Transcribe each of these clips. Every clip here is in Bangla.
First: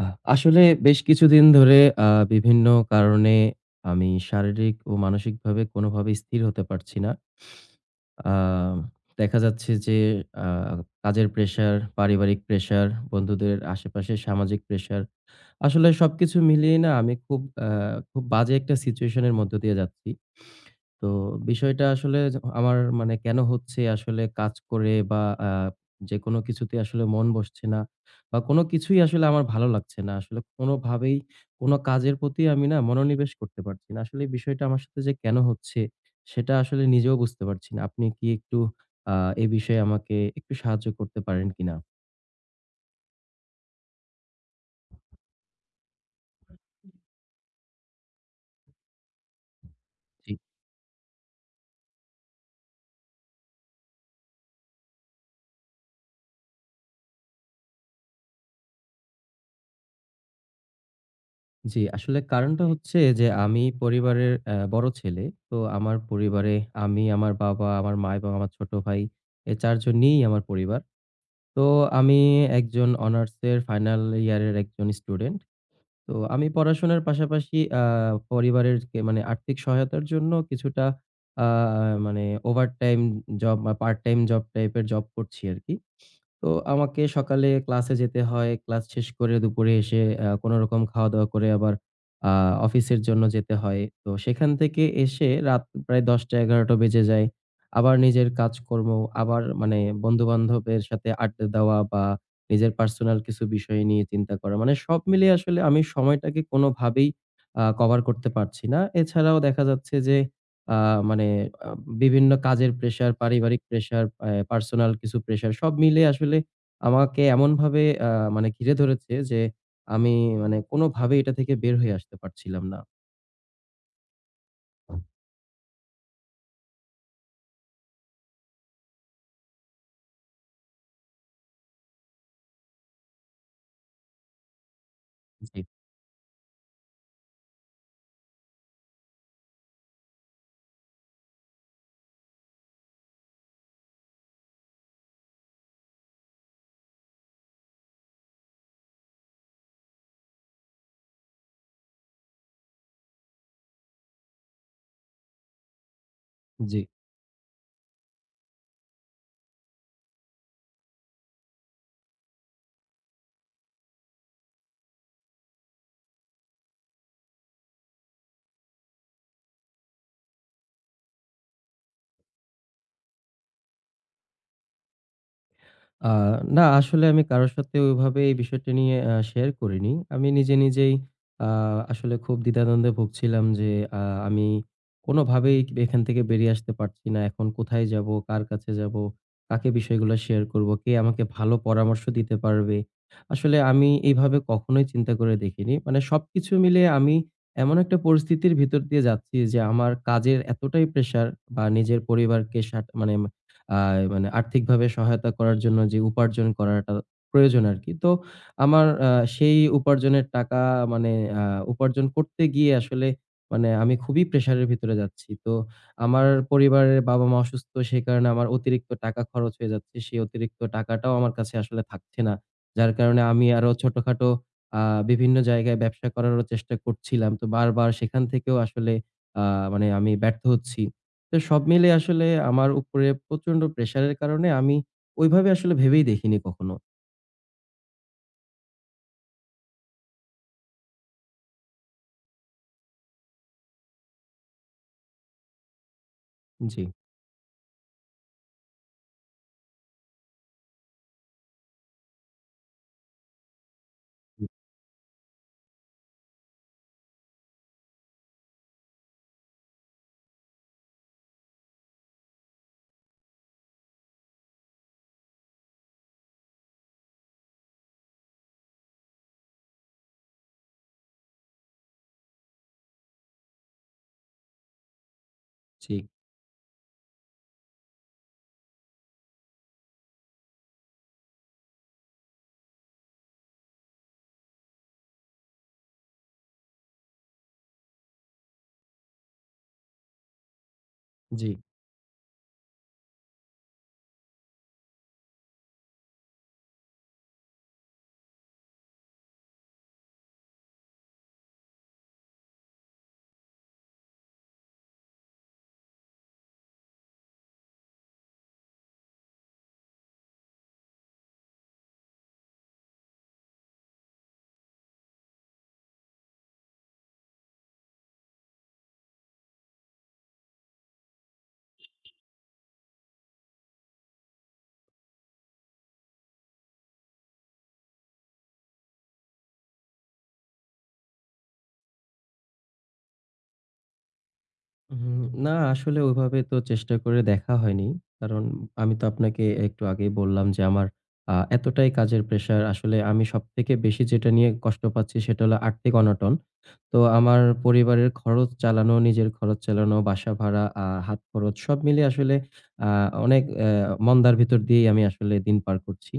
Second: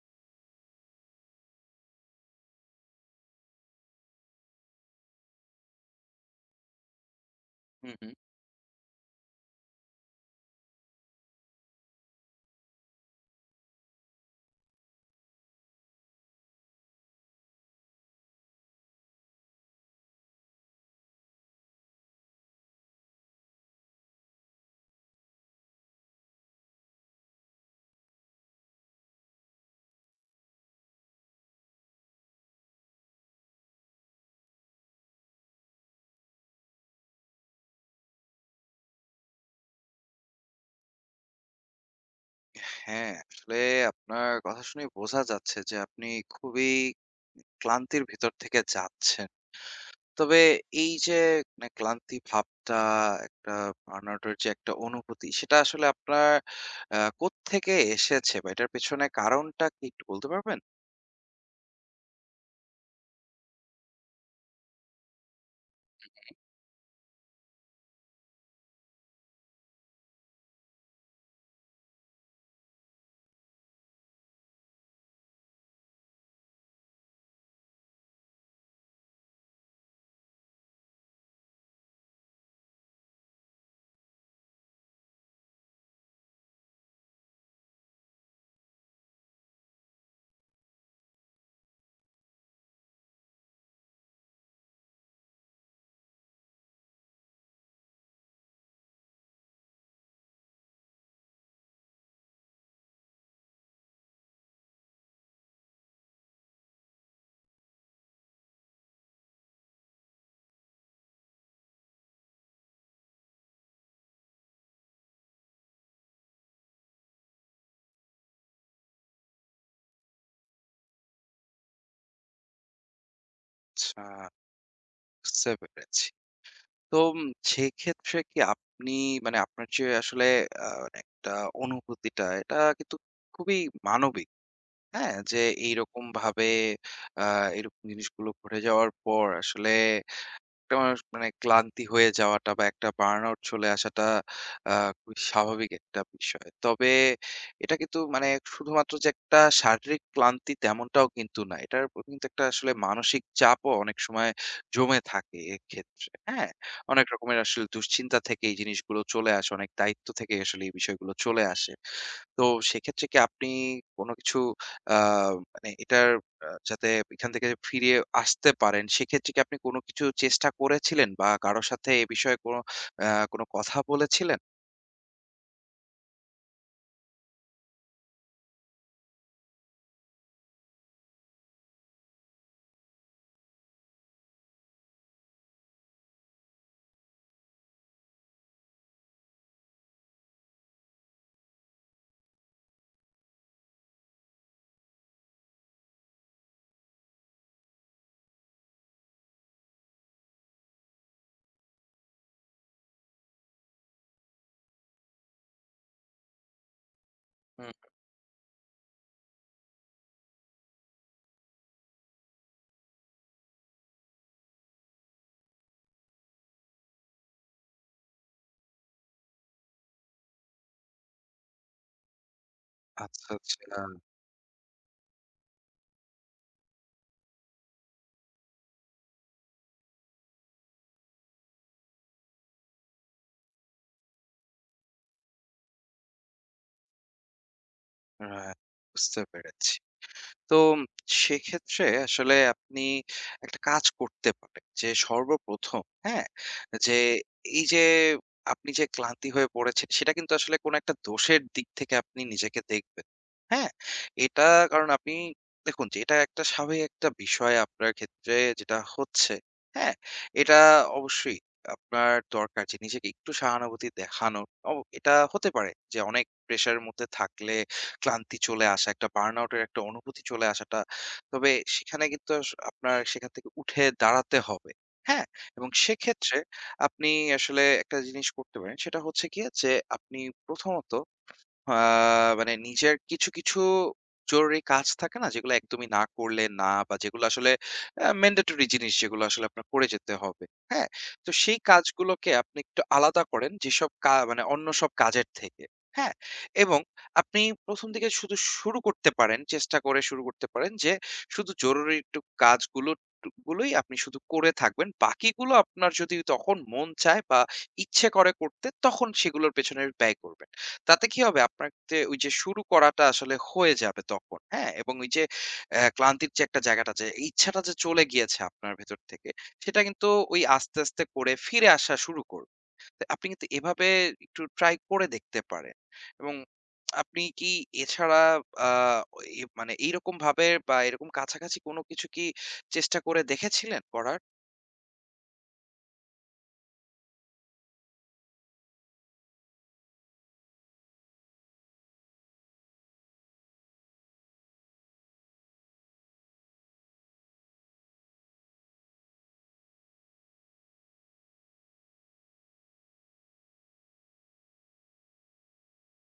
আসলে বেশ কিছুদিন ধরে আ বিভিন্ন কারণে আমি শারীরিক ও মানসিকভাবে কোনোভাবে স্থির হতে পারছি না। হুম, হুম। আ দেখা যাচ্ছে যে আ কাজের প্রেশার, পারিবারিক প্রেশার, বন্ধুদের আশেপাশে সামাজিক প্রেশার। আসলে সবকিছু মিলিয়ে না আমি খুব বাজে একটা সিচুয়েশন এর মধ্য দিয়ে যাচ্ছি। তো বিষয়টা আসলে আমার মানে কেন হচ্ছে, আসলে কাজ করে বা আ যেকোনো কিছুতে আসলে মন বসছে না বা কোনো কিছুই আসলে আমার ভালো লাগছে না। আসলে কোনোভাবেই কোনো কাজের প্রতি আমি না মনোনিবেশ করতে পারছি না। আসলে এই বিষয়টা আমার সাথে যে কেন হচ্ছে সেটা আসলে নিজেও বুঝতে পারছি না। আপনি কি একটু আ এ বিষয়ে আমাকে একটু সাহায্য করতে পারেন কিনা? হ্যাঁ, আসলে আপনার কথা শুনে বোঝা যাচ্ছে যে আপনি খুবই ক্লান্তির ভিতর থেকে যাচ্ছেন। তবে এই যে মানে ক্লান্তি ভাবটা একটা burnout এর যে একটা অনুভূতি সেটা আসলে আপনার কোত্থেকে এসেছে বা এটার পেছনে কারণটা কি একটু বলতে পারবেন? জি, আসলে কারণটা হচ্ছে যে আমি পরিবারের বড় ছেলে। তো আমার পরিবারে আমি, আমার বাবা, আমার মা এবং আমার ছোট ভাই, এ ৪ জন নিয়েই আমার পরিবার। তো আমি একজন অনার্সের ফাইনাল ইয়ারের একজন স্টুডেন্ট। তো আমি পড়াশোনার পাশাপাশি পরিবারের কে মানে আর্থিক সহায়তার জন্য কিছুটা আ মানে ওভারটাইম জব বা পার্ট-টাইম জব টাইপের জব করছি আরকি। তো আমাকে সকালে ক্লাসে যেতে হয়। ক্লাস শেষ করে দুপুরে এসে কোনরকম খাওয়া-দাওয়া করে আবার আ অফিসের জন্য যেতে হয়। তো সেখান থেকে এসে রাত প্রায় ১০টা-১১টা বেজে যায়। আবার নিজের কাজকর্ম, আবার মানে বন্ধু-বান্ধবের সাথে আড্ডা দেওয়া বা নিজের পার্সোনাল কিছু বিষয় নিয়ে চিন্তা করা। মানে সব মিলিয়ে আসলে আমি সময়টাকে কোনোভাবেই কভার করতে পারছি না। এছাড়াও দেখা যাচ্ছে যে আ মানে আ বিভিন্ন কাজের প্রেশার, পারিবারিক প্রেশার, পার্সোনাল কিছু প্রেশার সব মিলিয়ে আসলে আমাকে এমনভাবে মানে ঘিরে ধরেছে যে আমি মানে কোনোভাবেই এটা থেকে বের হয়ে আসতে পারছিলাম না। আচ্ছা, বুঝতে পেরেছি। তো সেক্ষেত্রে কি আপনি মানে আপনার যে আসলে মানে একটা অনুভূতিটা এটা কিন্তু খুবই মানবিক। হ্যাঁ, যে জি, এইরকম ভাবে আ এরকম জিনিসগুলো ঘটে যাওয়ার পর আসলে একটা মানুষ মানে ক্লান্তি হয়ে যাওয়াটা বা একটা বার্নআউট চলে আসাটা আ খুবই স্বাভাবিক একটা বিষয়। তবে এটা কিন্তু মানে শুধুমাত্র যে একটা শারীরিক ক্লান্তি তেমনটাও কিন্তু না। এটার কিন্তু একটা আসলে মানসিক চাপও অনেক সময় জমে থাকে এক্ষেত্রে, হ্যাঁ? জি। অনেক রকমের আসলে দুশ্চিন্তা থেকে এই জিনিসগুলো চলে আসে, অনেক দায়িত্ব থেকে আসলে এই বিষয়গুলো চলে আসে। তো সেক্ষেত্রে কি আপনি কোন কিছু আ মানে এটার যাতে এখান থেকে ফিরে আসতে পারেন, সেক্ষেত্রে কি আপনি কোন কিছু চেষ্টা করেছিলেন বা কারো সাথে এ বিষয়ে কোন আ কোন কথা বলেছিলেন? আ না, আসলে আমি কারো সাথে ওইভাবে এই বিষয়টা নিয়ে শেয়ার করিনি। আমি নিজে, নিজেই আ আসলে খুব দ্বিধাদ্বন্দ্বে ভুগছিলাম যে আ আমি কোনোভাবেই এখান থেকে বেরিয়ে আসতে পারছি না। এখন কোথায় যাব? কার কাছে যাব? কাকে বিষয়গুলো শেয়ার করব? কে আমাকে ভালো পরামর্শ দিতে পারবে? আসলে আমি এইভাবে কখনোই চিন্তা করে দেখিনি। মানে সবকিছু মিলিয়ে আমি এমন একটা পরিস্থিতির ভিতর দিয়ে যাচ্ছি যে আমার কাজের এতটাই প্রেশার বা নিজের পরিবারকে মানে আ মানে আর্থিকভাবে সহায়তা করার জন্য যে উপার্জন করাটা প্রয়োজন হুম। আরকি। তো আমার সেই উপার্জনের টাকা মানে আ উপার্জন করতে গিয়ে আসলে মানে আমি খুবই প্রেশারের ভিতরে যাচ্ছি। তো আমার পরিবারের বাবা-মা অসুস্থ, সেই কারণে আমার অতিরিক্ত টাকা খরচ হয়ে যাচ্ছে। সেই অতিরিক্ত টাকাটাও আমার কাছে আসলে থাকছে না। যার কারণে আচ্ছা, আমি আরো আচ্ছা। ছোটখাটো আ বিভিন্ন জায়গায় ব্যবসা করারও চেষ্টা করছিলাম। তো বারবার সেখান থেকেও আসলে আ মানে আমি ব্যর্থ হচ্ছি। তো সব মিলে আসলে আমার উপরে প্রচন্ড প্রেশারের কারণে আমি ওইভাবে আসলে ভেবেই দেখিনি কখনো। রাইট, বুঝতে পেরেছি। তো সেক্ষেত্রে আসলে আপনি একটা কাজ করতে পারেন যে সর্বপ্রথম, হ্যাঁ? জি, যে এই যে আপনি যে ক্লান্তি হয়ে পড়েছেন সেটা কিন্তু আসলে কোন একটা দোষের দিক থেকে আপনি নিজেকে দেখবেন। হ্যাঁ? এটা কারণ আপনি দেখুন যে এটা একটা স্বাভাবিক একটা বিষয় আপনার ক্ষেত্রে যেটা হচ্ছে, হ্যাঁ? এটা অবশ্যই আপনার দরকার যে নিজেকে একটু সহানুভূতি দেখানো। অ এটা হতে পারে যে অনেক প্রেশার এর মধ্যে থাকলে ক্লান্তি চলে আসা, একটা বার্ন আউট এর একটা অনুভূতি চলে আসাটা। তবে সেখানে কিন্তু আপনার সেখান থেকে উঠে দাঁড়াতে হবে। হ্যাঁ? এবং জি। সেক্ষেত্রে আপনি আসলে একটা জিনিস করতে পারেন। সেটা হচ্ছে গিয়ে যে আপনি প্রথমত আ মানে নিজের কিছু জরুরি কাজ থাকে না? যেগুলো একদমই না করলে না বা যেগুলো আসলে ম্যান্ডেটরি জিনিস যেগুলো আসলে আপনার করে যেতে হবে। হ্যাঁ? তো জি। সেই কাজগুলোকে আপনি একটু আলাদা করেন যেসব মানে অন্য সব কাজের থেকে। হ্যাঁ? এবং আপনি ১ম দিকে শুধু শুরু করতে পারেন, চেষ্টা করে শুরু করতে পারেন যে শুধু জরুরি একটু কাজগুলো টু গুলোই আপনি শুধু করে থাকবেন। বাকিগুলো আপনার যদি তখন মন চায় বা ইচ্ছে করে করতে তখন সেগুলোর পেছনে ব্যয় করবেন। তাতে কি হবে? আপনার যে ওই যে শুরু করাটা আসলে হয়ে যাবে তখন, হ্যাঁ? এবং ওই যে ক্লান্তির যে একটা জায়গাটা যে ইচ্ছাটা যে চলে গিয়েছে আপনার ভেতর থেকে, সেটা কিন্তু ওই আস্তে, আস্তে করে ফিরে আসা শুরু করবে। তো আপনি কিন্তু এভাবে একটু ট্রাই করে দেখতে পারেন। এবং আপনি কি এছাড়া আ এ মানে এইরকম ভাবে বা এরকম কাছাকাছি কোনো কিছু কি চেষ্টা করে দেখেছিলেন করার? হুম, না আসলে ওইভাবে তো চেষ্টা করে দেখা হয়নি। কারণ আমি তো আপনাকে একটু আগেই বললাম যে আমার এতটাই কাজের প্রেশার, আসলে আমি সবথেকে বেশি যেটা নিয়ে কষ্ট পাচ্ছি সেটা হলো আর্থিক অনটন। তো আমার পরিবারের খরচ চালানো, নিজের খরচ চালানো, বাসা ভাড়া, হাত খরচ সব মিলিয়ে আসলে আ অনেক মন্দার ভিতর দিয়েই আমি আসলে দিন পার করছি।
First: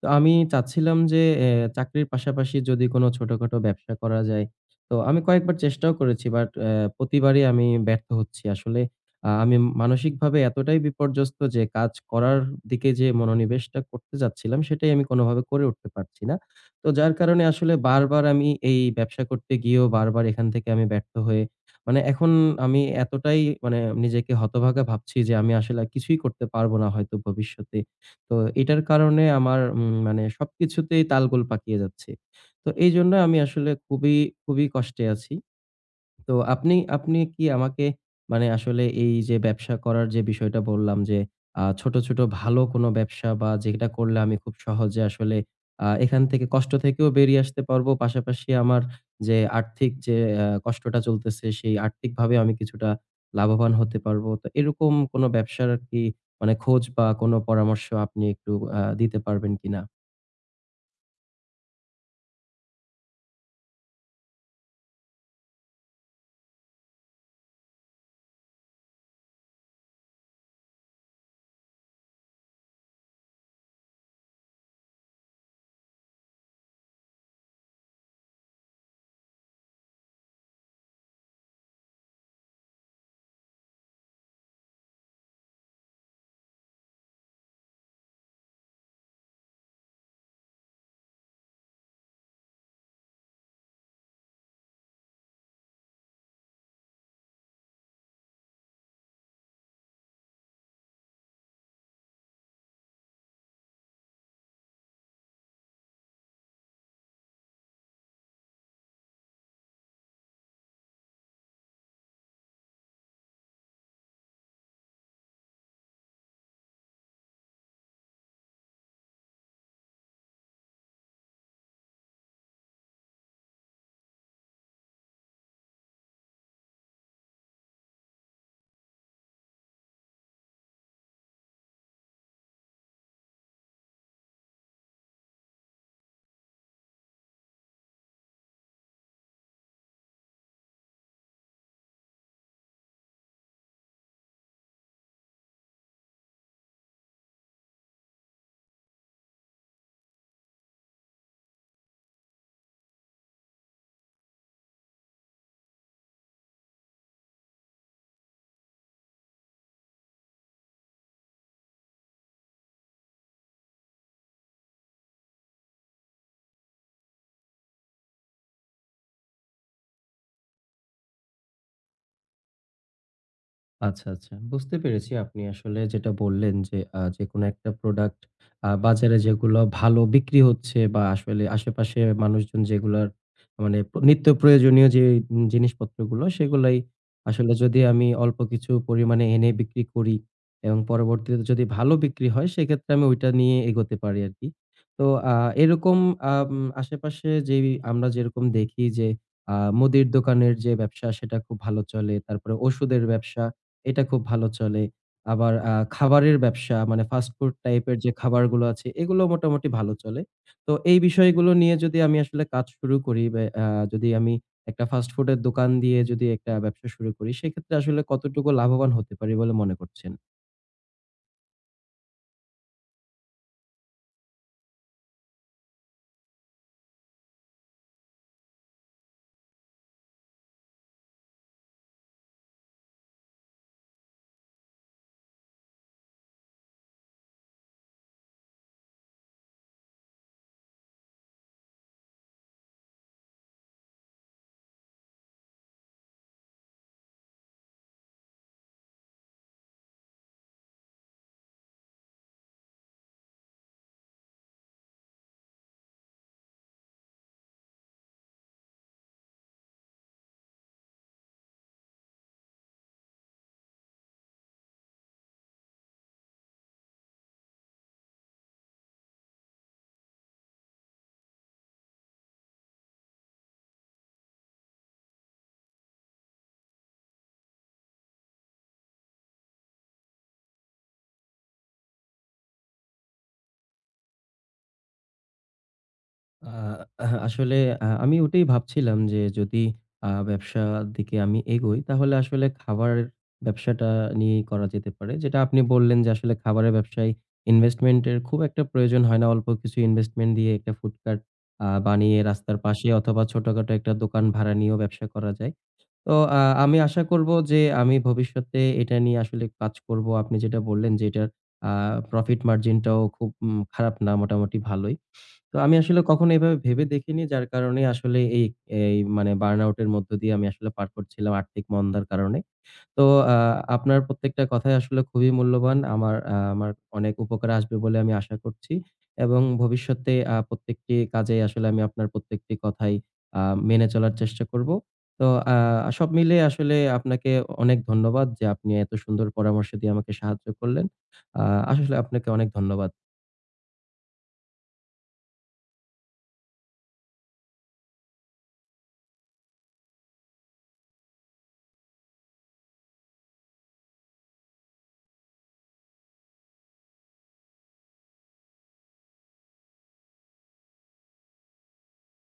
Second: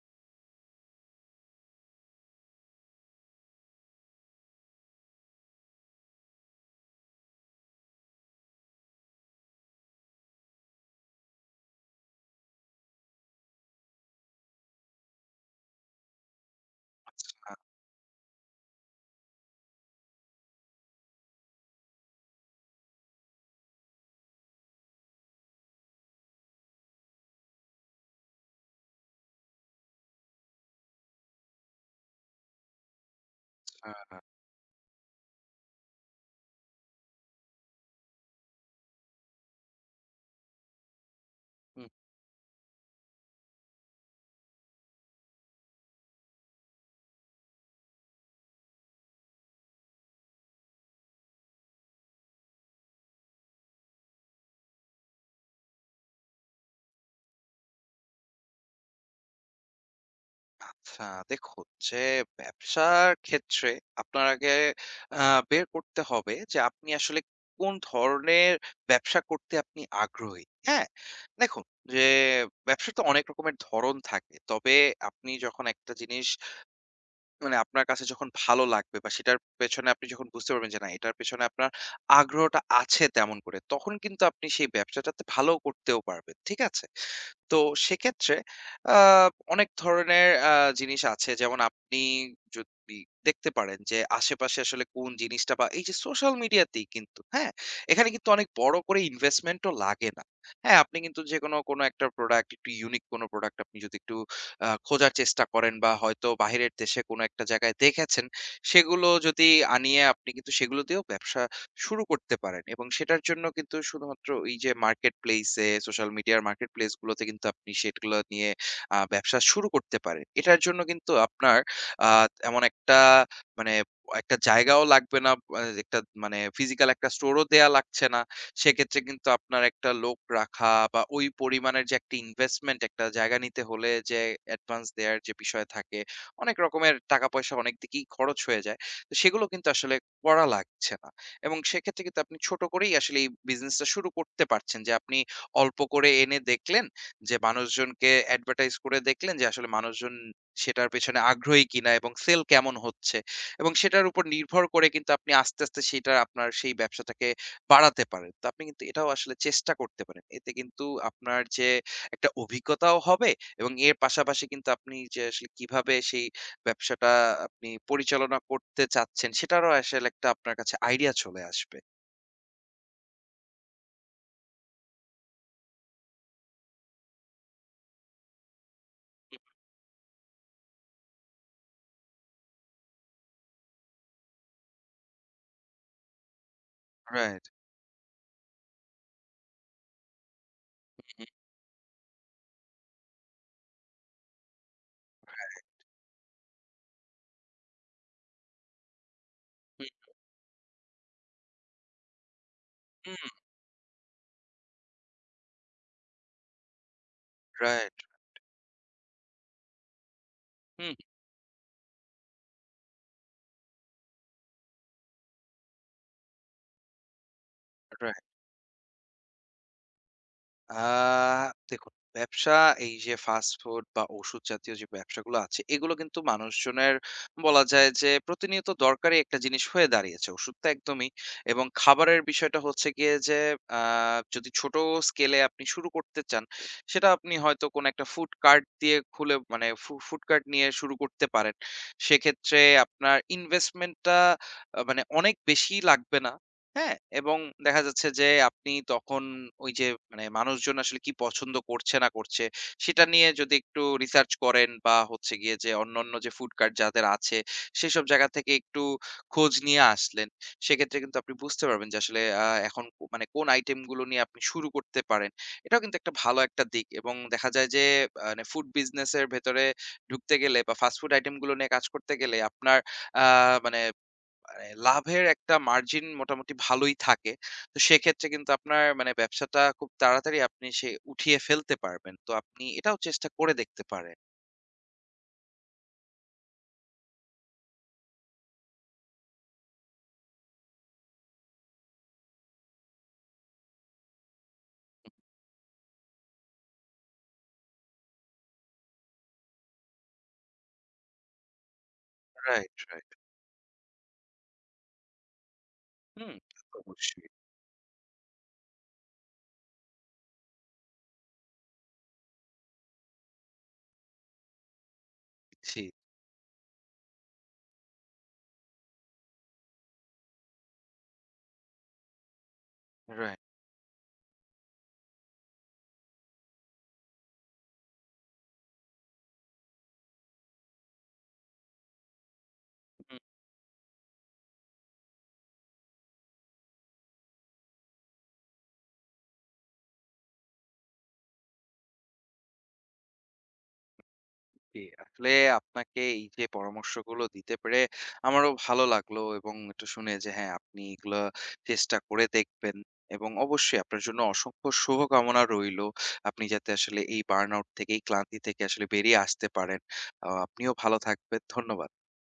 তো আমি চাচ্ছিলাম যে চাকরির পাশাপাশি যদি কোনো ছোটখাটো ব্যবসা করা যায়। তো আমি কয়েকবার চেষ্টাও করেছি, বাট প্রতিবারই আমি ব্যর্থ হচ্ছি। আসলে আমি মানসিকভাবে এতটাই বিপর্যস্ত যে কাজ করার দিকে যে মনোনিবেশটা করতে যাচ্ছিলাম সেটাই আমি কোনোভাবে করে উঠতে পারছি না। তো যার কারণে আসলে বারবার আমি এই ব্যবসা করতে গিয়েও বারবার এখান থেকে আমি ব্যর্থ হয়ে মানে এখন আমি এতটাই মানে নিজেকে হতভাগা ভাবছি যে আমি আসলে আর কিছুই করতে পারবো না হয়তো ভবিষ্যতে। তো এটার কারণে আমার মানে সবকিছুতেই তালগোল পাকিয়ে যাচ্ছে। তো এইজন্য আমি আসলে খুবই, আচ্ছা। খুবই কষ্টে আছি। তো আপনি আপনি কি আমাকে মানে আসলে এই যে ব্যবসা করার যে বিষয়টা বললাম যে ছোট, ছোট ভালো কোনো ব্যবসা বা যেটা করলে আমি খুব সহজে আসলে এখান থেকে, কষ্ট থেকেও বেরিয়ে আসতে পারবো। পাশাপাশি আমার যে আর্থিক যে কষ্টটা চলতেছে, সেই আর্থিকভাবে আমি কিছুটা লাভবান হতে পারবো। তো এরকম কোনো ব্যবসার আর কি মানে খোঁজ বা কোনো পরামর্শ আপনি একটু দিতে পারবেন কিনা? আচ্ছা, দেখুন যে ব্যবসার ক্ষেত্রে আপনার আগে বের করতে হবে যে আপনি আসলে কোন ধরনের ব্যবসা করতে আপনি আগ্রহী। হ্যাঁ, দেখুন যে ব্যবসা তো অনেক রকমের ধরন থাকে, তবে আপনি যখন একটা জিনিস মানে আপনার কাছে যখন ভালো লাগবে বা সেটার পেছনে আপনি যখন বুঝতে পারবেন যে না এটার পেছনে আপনার আগ্রহটা আছে তেমন করে, তখন কিন্তু আপনি সেই ব্যবসাটাতে ভালো করতেও পারবেন। ঠিক আছে? তো সেক্ষেত্রে আহ, অনেক ধরনের জিনিস আছে, যেমন আপনি যদি দেখতে পারেন যে আশেপাশে আসলে কোন জিনিসটা বা এই যে সোশ্যাল মিডিয়াতেই কিন্তু, হ্যাঁ, এখানে কিন্তু অনেক বড় করে ইনভেস্টমেন্টও লাগে না। হ্যাঁ, আপনি কিন্তু যে কোনো কোনো একটা প্রোডাক্ট, একটু ইউনিক কোনো প্রোডাক্ট আপনি যদি একটু খোঁজার চেষ্টা করেন বা হয়তো বাহিরের দেশে কোনো একটা জায়গায় দেখেছেন, সেগুলো যদি আনিয়ে আপনি কিন্তু সেগুলো দিয়েও ব্যবসা শুরু করতে পারেন। এবং সেটার জন্য কিন্তু শুধুমাত্র এই যে মার্কেট প্লেসে সোশ্যাল মিডিয়ার মার্কেট প্লেস গুলোতে কিন্তু আপনি সেগুলো নিয়ে ব্যবসা শুরু করতে পারেন। এটার জন্য কিন্তু আপনার আ এমন একটা মানে একটা জায়গাও লাগবে না, একটা মানে ফিজিক্যাল একটা স্টোরও দেয়া লাগছে না। সেক্ষেত্রে কিন্তু আপনার একটা লোক রাখা বা ওই পরিমাণের যে একটা ইনভেস্টমেন্ট, একটা জায়গা নিতে হলে যে অ্যাডভান্স দেওয়ার যে বিষয় থাকে, অনেক রকমের টাকা পয়সা অনেক দিকেই খরচ হয়ে যায়, তো সেগুলো কিন্তু আসলে করা লাগছে না। এবং সেক্ষেত্রে কিন্তু আপনি ছোট করেই আসলে এই বিজনেসটা শুরু করতে পারছেন, যে আপনি অল্প করে এনে দেখলেন, যে মানুষজনকে অ্যাডভার্টাইজ করে দেখলেন যে আসলে মানুষজন সেটার পেছনে আগ্রহী কিনা এবং সেল কেমন হচ্ছে, এবং সেটার উপর নির্ভর করে কিন্তু আপনি আস্তে আস্তে সেটা আপনার সেই ব্যবসাটাকে বাড়াতে পারেন। তো আপনি কিন্তু এটাও আসলে চেষ্টা করতে পারেন। এতে কিন্তু আপনার যে একটা অভিজ্ঞতাও হবে, এবং এর পাশাপাশি কিন্তু আপনি যে আসলে কিভাবে সেই ব্যবসাটা আপনি পরিচালনা করতে চাচ্ছেন সেটারও আসলে একটা আপনার কাছে আইডিয়া চলে আসবে। আচ্ছা, আচ্ছা। বুঝতে পেরেছি, আপনি আসলে যেটা বললেন যে, যেকোনো একটা প্রোডাক্ট বাজারে হুম, যেগুলো ভালো বিক্রি হচ্ছে বা আসলে আশেপাশে মানুষজন যেগুলার মানে নিত্য প্রয়োজনীয় যে জিনিসপত্রগুলো, সেগুলাই রাইট। আসলে যদি আমি অল্প কিছু পরিমাণে এনে বিক্রি করি এবং হুম, পরবর্তীতে যদি ভালো বিক্রি হয়, সেক্ষেত্রে আমি ওইটা নিয়ে এগোতে পারি আরকি। তো আ এরকম আম আশেপাশে যেই আমরা যেরকম দেখি যে, হুম, মুদির দোকানের যে ব্যবসা সেটা খুব ভালো চলে। তারপরে ওষুধের হুম, ব্যবসা, এটা খুব ভালো চলে। আবার খাবারের ব্যবসা, মানে ফাস্ট ফুড রাইট। টাইপের যে খাবারগুলো আছে এগুলো মোটামুটি ভালো চলে। তো হুম। এই বিষয়গুলো নিয়ে যদি আমি আসলে কাজ শুরু করি, বা যদি আমি একটা ফাস্ট ফুডের দোকান দিয়ে যদি একটা ব্যবসা শুরু করি সেক্ষেত্রে আসলে কতটুকু লাভবান হতে পারি বলে মনে করছেন? আ দেখুন, ব্যবসা এই যে ফাস্ট ফুড বা ওষুধ জাতীয় যে ব্যবসাগুলো আছে, এগুলো কিন্তু মানুষজনের বলা যায় যে প্রতিনিয়ত দরকারি একটা জিনিস হয়ে দাঁড়িয়েছে। ওষুধ তো একদমই। এবং খাবারের বিষয়টা হচ্ছে গিয়ে যে আ যদি ছোট স্কেলে আপনি শুরু করতে চান, সেটা আপনি হয়তো কোনো একটা ফুড কার্ট দিয়ে খুলে মানে ফুড কার্ট নিয়ে শুরু করতে পারেন। সেক্ষেত্রে আপনার ইনভেস্টমেন্টটা মানে অনেক বেশি লাগবে না। হ্যাঁ, এবং দেখা যাচ্ছে যে আপনি তখন ওই যে মানে মানুষজন আসলে কি পছন্দ করছে না করছে, সেটা নিয়ে যদি একটু রিসার্চ করেন বা হচ্ছে গিয়ে যে অন্যান্য যে ফুড কার্ট যাদের আছে, সেসব জায়গা থেকে একটু খোঁজ নিয়ে আসলেন। সেক্ষেত্রে কিন্তু আপনি বুঝতে পারবেন যে আসলে এখন মানে কোন আইটেমগুলো নিয়ে আপনি শুরু করতে পারেন। এটাও কিন্তু একটা ভালো একটা দিক। এবং দেখা যায় যে মানে ফুড বিজনেসের ভেতরে ঢুকতে গেলে বা ফাস্ট ফুড আইটেমগুলো নিয়ে কাজ করতে গেলে আপনার আ মানে মানে লাভের একটা মার্জিন মোটামুটি ভালোই থাকে। তো সেক্ষেত্রে কিন্তু আপনার মানে ব্যবসাটা খুব তাড়াতাড়ি আপনি সে উঠিয়ে ফেলতে পারবেন। তো আপনি এটাও চেষ্টা করে দেখতে পারেন। আ আসলে আমি ওটাই ভাবছিলাম যে যদি ব্যবসার দিকে আমি এগোই তাহলে আসলে খাবার ব্যবসাটা নিয়েই করা যেতে পারে। যেটা আপনি বললেন যে আসলে খাবারের ব্যবসায় ইনভেস্টমেন্ট এর খুব একটা প্রয়োজন হয় না। অল্প কিছু ইনভেস্টমেন্ট দিয়ে একটা ফুড কার্ট বানিয়ে রাস্তার রাইট, পাশে রাইট। অথবা ছোটখাটো একটা দোকান ভাড়া নিয়েও ব্যবসা করা যায়। তো হুম, তা তো আমি আশা অবশ্যই। করব যে আমি ভবিষ্যতে এটা নিয়ে আসলে কাজ করব। আপনি যেটা বললেন যে এটার আ প্রফিট মার্জিন টাও খুব খারাপ না, মোটামুটি ভালোই। তো আমি জি, আসলে কখনো এভাবে ভেবে দেখিনি, যার কারণে আসলে এই এই মানে বার্নআউট এর মধ্য দিয়ে আমি আসলে পার করছিলাম, আর্থিক মন্দার কারণে। তো আ রাইট। আপনার প্রত্যেকটা কথাই আসলে খুবই মূল্যবান। আমার অনেক উপকারে আসবে বলে আমি আশা করছি, এবং ভবিষ্যতে প্রত্যেকটি কাজে আসলে আমি আপনার প্রত্যেকটি কথাই হুম। আ মেনে চলার চেষ্টা করব। তো আ সব মিলিয়ে আসলে আপনাকে অনেক ধন্যবাদ যে আপনি এত সুন্দর পরামর্শ দিয়ে আমাকে সাহায্য করলেন। আ আসলে আপনাকে অনেক ধন্যবাদ। জি, আসলে আপনাকে এই যে পরামর্শগুলো দিতে পেরে আমারও ভালো লাগলো, এবং একটু শুনে যে হ্যাঁ আপনি এগুলো চেষ্টা করে দেখবেন, এবং অবশ্যই আপনার জন্য অসংখ্য শুভকামনা রইলো। আপনি যাতে আসলে এই বার্নআউট থেকে এই ক্লান্তি থেকে আসলে বেরিয়ে আসতে পারেন। আপনিও ভালো থাকবেন। ধন্যবাদ।